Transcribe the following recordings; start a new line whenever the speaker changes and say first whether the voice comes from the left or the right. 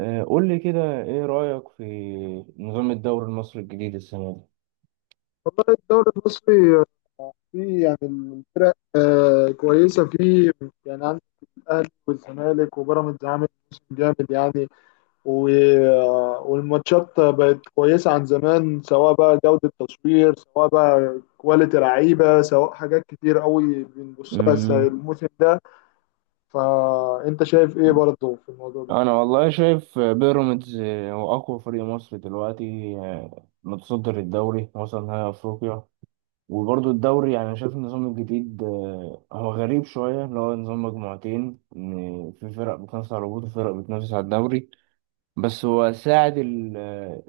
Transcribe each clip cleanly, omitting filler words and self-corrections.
right: قول لي كده، ايه رأيك في نظام الدوري المصري الجديد السنة دي؟
left: والله الدوري المصري فيه الفرق كويسة فيه، يعني عندك الأهلي والزمالك وبيراميدز عامل موسم جامد يعني. والماتشات بقت كويسة عن زمان، سواء بقى جودة تصوير، سواء بقى كواليتي لعيبة، سواء حاجات كتير قوي بنبص لها
right: مم.
left: الموسم ده. فأنت شايف إيه برضه في الموضوع ده؟
right: انا والله شايف بيراميدز، هو اقوى فريق مصري دلوقتي، متصدر الدوري، وصل نهائي افريقيا. وبرضه الدوري يعني شايف النظام الجديد، هو غريب شوية، اللي هو نظام مجموعتين، إن في فرق بتنافس على الهبوط وفرق بتنافس على الدوري. بس هو ساعد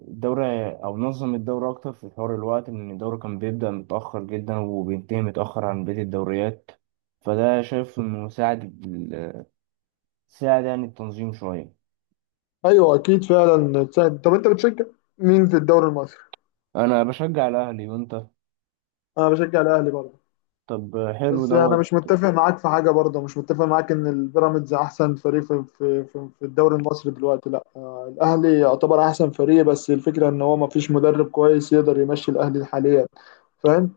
right: الدورة أو نظم الدورة أكتر في حوار الوقت، لأن الدورة كان بيبدأ متأخر جدا وبينتهي متأخر عن بقية الدوريات. فده شايف إنه ساعد ساعد يعني التنظيم شوية.
left: أيوه أكيد فعلا سهل. طب أنت بتشجع مين في الدوري المصري؟
right: أنا بشجع الأهلي، وأنت؟
left: أنا بشجع الأهلي برضه،
right: طب حلو
left: بس انا
right: دوت.
left: مش متفق معاك في حاجه، برضه مش متفق معاك ان البيراميدز احسن فريق في الدوري المصري دلوقتي. لا الاهلي يعتبر احسن فريق، بس الفكره ان هو ما فيش مدرب كويس يقدر يمشي الاهلي حاليا. فاهم.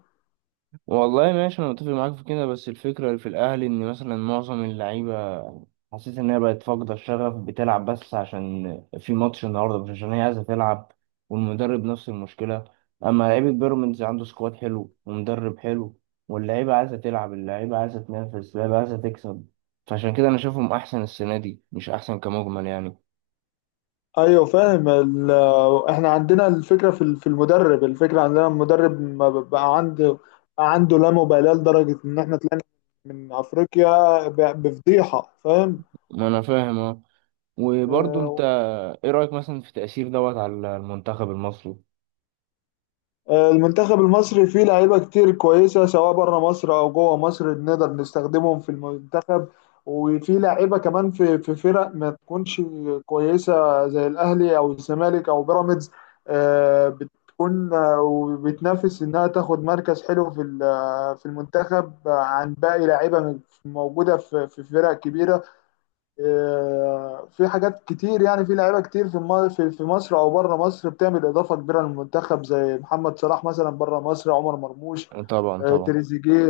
right: والله ماشي، انا متفق معاك في كده، بس الفكره اللي في الاهلي، ان مثلا معظم اللعيبه حسيت ان هي بقت فاقده الشغف، بتلعب بس عشان في ماتش النهارده، مش عشان هي عايزه تلعب. والمدرب نفس المشكله. اما لعيبه بيراميدز عنده سكواد حلو ومدرب حلو، واللعيبه عايزه تلعب، اللعيبه عايزه تنافس، اللعيبه عايزه تكسب. فعشان كده انا شايفهم احسن السنه دي، مش احسن كمجمل يعني.
left: ايوه فاهم احنا عندنا الفكره في المدرب، الفكره عندنا المدرب ما ب- بقى عنده، بقى عنده لا مبالاه لدرجه ان احنا طلعنا من افريقيا بفضيحه. فاهم.
right: ما انا فاهم، اه. وبرضه انت،
left: آه،
right: ايه رايك مثلا في تاثير دوت على المنتخب المصري؟
left: المنتخب المصري فيه لعيبة كتير كويسة، سواء بره مصر أو جوه مصر، نقدر نستخدمهم في المنتخب. وفي لعيبة كمان في فرق ما تكونش كويسة زي الأهلي أو الزمالك أو بيراميدز، آه، بتكون آه، وبتنافس إنها تاخد مركز حلو في ال- آه، في المنتخب عن باقي لعيبة موجودة في فرق كبيرة. في حاجات كتير، يعني في لعيبه كتير في الم- في في مصر او بره مصر بتعمل اضافه كبيره للمنتخب، زي محمد صلاح مثلا بره مصر، عمر مرموش،
right: طبعا، طبعا.
left: تريزيجيه،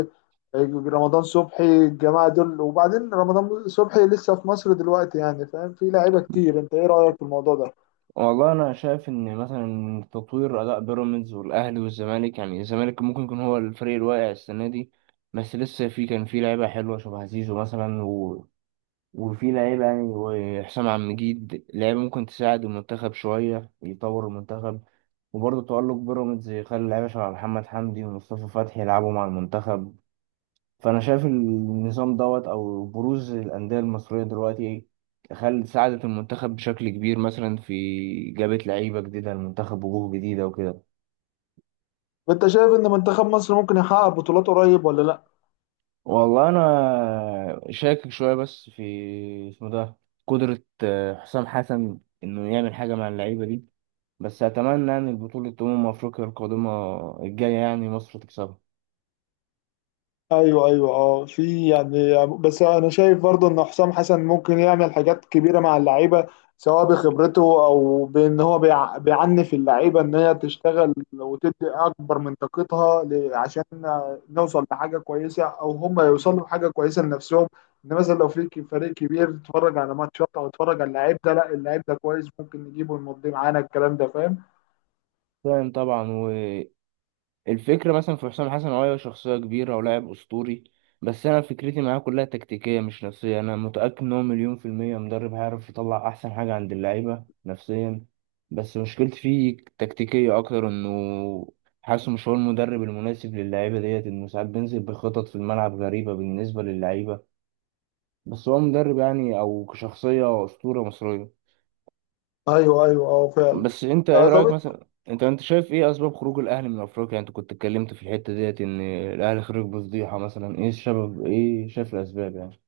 left: رمضان صبحي، الجماعه دول. وبعدين رمضان صبحي لسه في مصر دلوقتي يعني، فاهم؟ في لعيبه كتير. انت ايه رايك في الموضوع ده؟
right: والله انا شايف ان مثلا تطوير اداء بيراميدز والاهلي والزمالك، يعني الزمالك ممكن يكون هو الفريق الواقع السنه دي. بس لسه في، كان في لعيبه حلوه شبه زيزو مثلا، وفي لعيبه يعني، وحسام عبد المجيد، لعيبه ممكن تساعد المنتخب شويه، يطور المنتخب. وبرضه تألق بيراميدز يخلي لعيبه شبه محمد حمدي ومصطفى فتحي يلعبوا مع المنتخب. فانا شايف النظام دوت او بروز الانديه المصريه دلوقتي خل ساعدت المنتخب بشكل كبير، مثلا في، جابت لعيبه جديده المنتخب، وجوه جديده وكده.
left: انت شايف ان منتخب مصر ممكن يحقق بطولات قريب ولا لا؟
right: والله انا شاكك شويه، بس في اسمه ده، قدره حسام حسن انه يعمل حاجه مع اللعيبه دي. بس اتمنى يعني البطوله، افريقيا القادمه الجايه، يعني مصر تكسبها.
left: ايوه ايوه اه، في يعني، بس انا شايف برضه ان حسام حسن ممكن يعمل حاجات كبيره مع اللعيبه، سواء بخبرته او بان هو بيعنف اللعيبه ان هي تشتغل وتدي اكبر من طاقتها عشان نوصل لحاجه كويسه، او هم يوصلوا لحاجه كويسه لنفسهم. ان مثلا لو في فريق كبير اتفرج على ماتشات، او اتفرج على اللعيب ده، لا اللعيب ده كويس ممكن نجيبه ونمضيه معانا، الكلام ده. فاهم.
right: فاهم، طبعا. الفكرة مثلا في حسام حسن، هو شخصية كبيرة ولاعب أسطوري. بس أنا فكرتي معاه كلها تكتيكية، مش نفسية. أنا متأكد إن هو مليون في المية مدرب، هيعرف يطلع أحسن حاجة عند اللعيبة نفسيا. بس مشكلتي فيه تكتيكية أكتر، إنه حاسه مش هو المدرب المناسب للعيبة ديت، إنه ساعات بينزل بخطط في الملعب غريبة بالنسبة للعيبة. بس هو مدرب يعني، أو كشخصية أسطورة مصرية.
left: ايوه ايوه اه فعلا.
right: بس انت، ايه رايك
left: طب.
right: مثلا، انت شايف ايه اسباب خروج الاهلي من افريقيا؟ يعني انت كنت اتكلمت في الحته ديت ان الاهلي خرج بفضيحه، مثلا ايه السبب، ايه شايف الاسباب يعني؟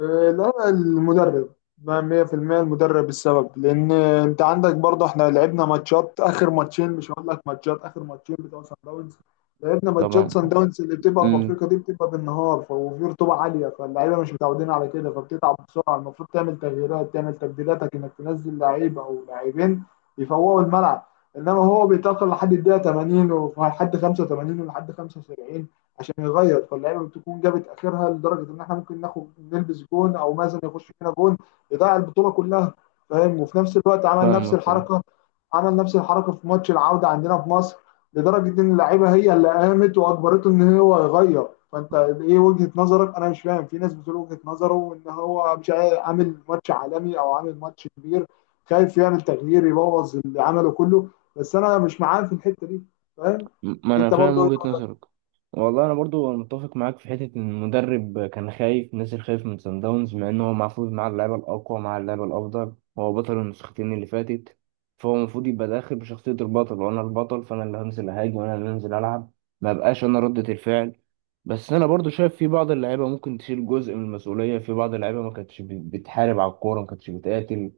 left: لا المدرب، ما 100% المدرب السبب، لان انت عندك برضه احنا لعبنا ماتشات، اخر ماتشين مش هقول لك، ماتشات اخر ماتشين بتوع سان داونز. لعبنا ماتشات
right: طبعا.
left: سان داونز اللي بتبقى في
right: امم.
left: افريقيا دي، بتبقى بالنهار وفي رطوبه عاليه، فاللعيبه مش متعودين على كده، فبتتعب بسرعه. المفروض تعمل تغييرات، تعمل تبديلاتك، انك تنزل لعيب او لاعبين يفوقوا الملعب. انما هو بيتاخر لحد الدقيقه 80 ولحد 85 ولحد 75 عشان يغير، فاللعيبه بتكون جابت اخرها لدرجه ان احنا ممكن ناخد، نلبس جون، او مازن يخش فينا جون يضيع البطوله كلها. فاهم. وفي نفس الوقت عمل نفس
right: فاهمك.
left: الحركه، عمل نفس الحركه في ماتش العوده عندنا في مصر، لدرجه ان اللعيبه هي اللي قامت واجبرته ان هو يغير. فانت ايه وجهه نظرك؟ انا مش فاهم، في ناس بتقول وجهه نظره وان هو مش عامل ماتش عالمي او عامل ماتش كبير، خايف يعمل تغيير يبوظ اللي عمله كله، بس انا مش معاه في الحته دي. فاهم.
right: ما انا
left: انت
right: فاهم
left: برضو؟
right: وجهة نظرك. والله انا برضو متفق معاك في حته ان المدرب كان خايف، نازل خايف من سان داونز، مع انه هو المفروض مع اللعيبه الاقوى، مع اللعيبه الافضل، هو بطل النسختين اللي فاتت. فهو المفروض يبقى داخل بشخصيه البطل، وانا البطل فانا اللي هنزل اهاجم، وانا اللي هنزل العب. ما بقاش انا ردة الفعل. بس انا برضو شايف في بعض اللعيبه ممكن تشيل جزء من المسؤوليه، في بعض اللعيبه ما كانتش بتحارب على الكوره، ما كانتش بتقاتل.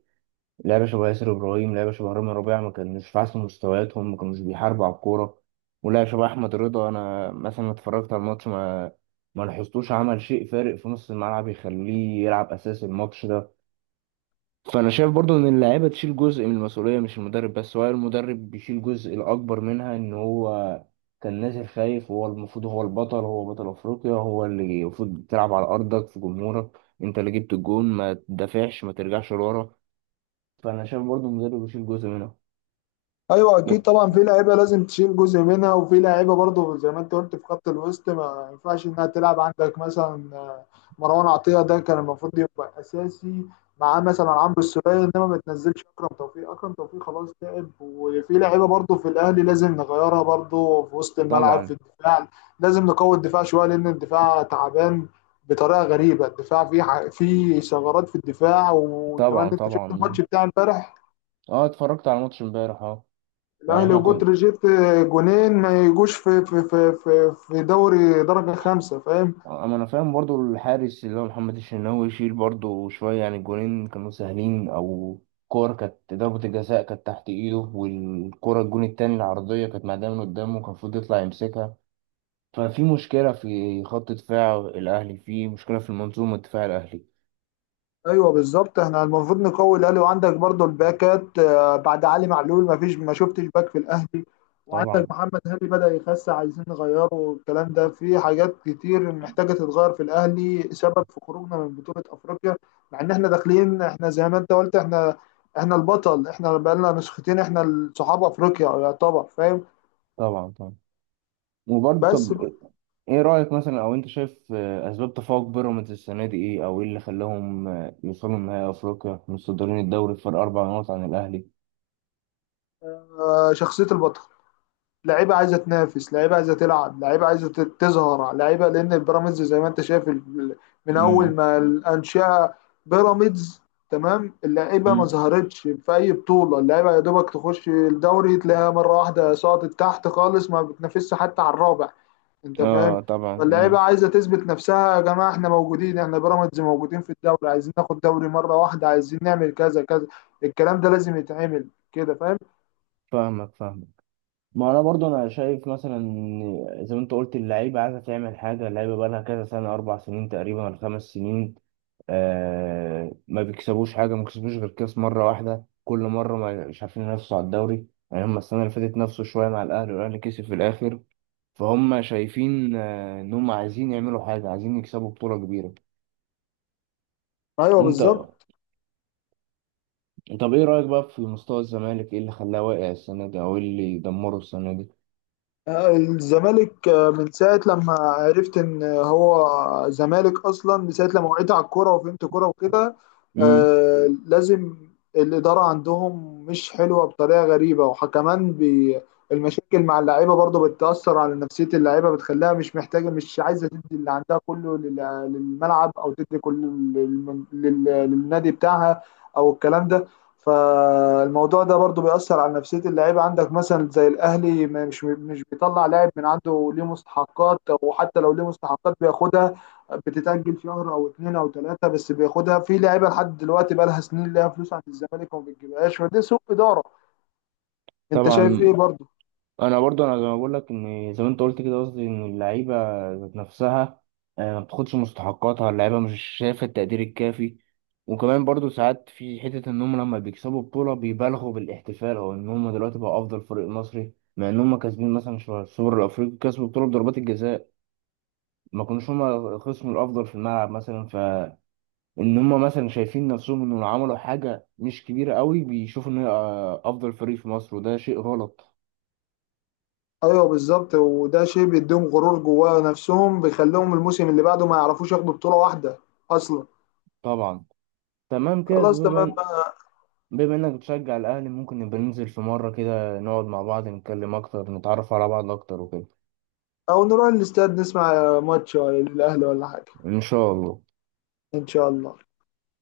right: لعبة شبه ياسر إبراهيم، لعبة شبه رامي ربيعة، ما كانوش في أحسن مستوياتهم، ما كانوش بيحاربوا على الكورة. ولعبة شبه أحمد رضا، أنا مثلا اتفرجت على الماتش، ما لاحظتوش عمل شيء فارق في نص الملعب يخليه يلعب أساس الماتش ده. فأنا شايف برضو إن اللاعيبة تشيل جزء من المسؤولية، مش المدرب بس، هو المدرب بيشيل جزء الأكبر منها، إن هو كان نازل خايف، وهو المفروض هو البطل، هو بطل أفريقيا، هو اللي المفروض تلعب على أرضك في جمهورك. أنت اللي جبت الجون، ما تدافعش، ما ترجعش لورا. فانا شايف برضو المدرب يشيل جزء منه.
left: ايوه اكيد
right: و-
left: طبعا، في لعيبه لازم تشيل جزء منها، وفي لعيبه برضه زي ما انت قلت في خط الوسط ما ينفعش انها تلعب. عندك مثلا مروان عطيه ده كان المفروض يبقى اساسي معاه مثلا عمرو السولية، انما ما تنزلش اكرم توفيق. اكرم توفيق خلاص تعب، وفي لعيبه برضه في الاهلي لازم نغيرها برضه في وسط الملعب، في
right: طبعا،
left: الدفاع. لازم نقوي الدفاع شويه، لان الدفاع تعبان بطريقه غريبه. الدفاع فيه فيه ثغرات في الدفاع، وكمان
right: طبعا،
left: انت شفت
right: طبعا.
left: الماتش بتاع امبارح،
right: اه، اتفرجت على ماتش امبارح، اه. يعني
left: الاهلي
right: احنا كنا،
left: وبتروجيت، جونين ما يجوش في دوري درجه خمسه. فاهم.
right: اما انا فاهم برضو الحارس اللي هو محمد الشناوي يشيل برضو شويه، يعني الجونين كانوا سهلين، او كور، كانت ضربة الجزاء كانت تحت ايده، والكرة الجون التاني العرضية كانت معدية من قدامه، كان المفروض يطلع يمسكها. ففي مشكلة في خط دفاع الأهلي، في مشكلة في المنظومة الدفاع الأهلي.
left: ايوه بالظبط، احنا المفروض نقوي الاهلي، وعندك برضو الباكات، بعد علي معلول ما فيش، ما شفتش باك في الاهلي، وعندك
right: طبعا،
left: محمد هاني بدأ يخس عايزين نغيره. والكلام ده، في حاجات كتير محتاجه تتغير في الاهلي سبب في خروجنا من بطوله افريقيا، مع ان احنا داخلين، احنا زي ما انت قلت، احنا احنا البطل، احنا بقالنا نسختين، احنا صحاب افريقيا يعتبر. فاهم.
right: طبعا، طبعا. وبرضه
left: بس
right: طب، ايه رأيك مثلا، او انت شايف اسباب تفوق بيراميدز السنة دي ايه، او ايه اللي خلاهم يوصلوا لنهائي افريقيا متصدرين الدوري بفرق 4 نقط عن الاهلي؟
left: شخصيه البطل، لعيبه عايزه تنافس، لعيبه عايزه تلعب، لعيبه عايزه تظهر. لعيبه، لان بيراميدز زي ما انت شايف من اول
right: امم.
left: ما الانشئه بيراميدز، تمام، اللعيبه ما
right: امم.
left: ظهرتش في اي بطوله، اللعيبه يا دوبك تخش الدوري تلاقيها مره واحده سقطت تحت خالص، ما بتنافسش حتى على الرابع. انت فاهم.
right: اه، طبعا.
left: فاللعيبه
right: مم.
left: عايزه تثبت نفسها، يا جماعه احنا موجودين، احنا بيراميدز موجودين في الدوري، عايزين ناخد دوري مره واحده، عايزين نعمل كذا كذا، الكلام ده لازم يتعمل كده. فاهم.
right: فاهمك، فاهمك. ما انا برضو، انا شايف مثلا إن زي ما انت قلت، اللعيبه عايزه تعمل حاجه، اللعيبه بقى لها كذا سنه، 4 سنين تقريبا ولا 5 سنين، آه ما بيكسبوش حاجه، ما بيكسبوش غير كاس مره واحده كل مره، ما مش عارفين ينافسوا على الدوري. يعني هم السنه اللي فاتت نفسوا شويه مع الاهلي، والاهلي كسب في الاخر. فهم شايفين ان هم عايزين يعملوا حاجه، عايزين يكسبوا بطوله كبيره.
left: ايوه
right: وانت،
left: بالظبط.
right: طب ايه رايك بقى في مستوى الزمالك، ايه اللي خلاه واقع السنه دي، او ايه اللي دمره السنه دي؟
left: الزمالك، من ساعة لما عرفت إن هو زمالك أصلا، من ساعة لما وعيت على الكورة وفهمت كورة وكده،
right: امم.
left: آه، لازم الإدارة عندهم مش حلوة بطريقة غريبة، وكمان المشاكل مع اللعيبة برضو بتأثر على نفسية اللعيبة، بتخليها مش محتاجة، مش عايزة تدي اللي عندها كله للملعب، أو تدي كل للنادي بتاعها، أو الكلام ده. فالموضوع ده برضه بيأثر على نفسية اللعيبة. عندك مثلا زي الأهلي مش بيطلع لاعب من عنده ليه مستحقات، وحتى لو ليه مستحقات بياخدها، بتتأجل شهر أو اتنين أو تلاتة بس بياخدها. في لعيبة لحد دلوقتي بقى لها سنين ليها فلوس عند الزمالك وما بتجيبهاش، فده سوء إدارة. أنت شايف
right: طبعا.
left: إيه برضه؟
right: انا برضو، انا زي ما بقول لك، ان زي ما انت قلت كده، قصدي ان اللعيبه ذات نفسها ما بتاخدش مستحقاتها، اللعيبه مش شايفه التقدير الكافي. وكمان برضو ساعات في حتة إن هم لما بيكسبوا بطولة بيبالغوا بالاحتفال، أو إن هم دلوقتي بقوا أفضل فريق مصري، مع إن هم كاسبين مثلا شهر السوبر الأفريقي، كسبوا بطولة بضربات الجزاء، ما كانوش هما الخصم الافضل في الملعب مثلا. فان هما مثلا شايفين نفسهم انهم عملوا حاجه مش كبيره قوي، بيشوفوا ان هي افضل فريق في مصر، وده شيء غلط.
left: أيوه بالظبط، وده شيء بيديهم غرور جواه نفسهم، بيخليهم الموسم اللي بعده ما يعرفوش ياخدوا بطولة واحدة أصلا.
right: طبعا. تمام كده،
left: خلاص تمام بقى.
right: بما انك بتشجع الاهلي، ممكن نبقى ننزل في مره كده نقعد مع بعض، نتكلم اكتر، نتعرف على بعض اكتر وكده.
left: أو نروح الاستاد نسمع ماتش، ولا الأهلي ولا حاجة.
right: ان شاء الله.
left: إن شاء الله.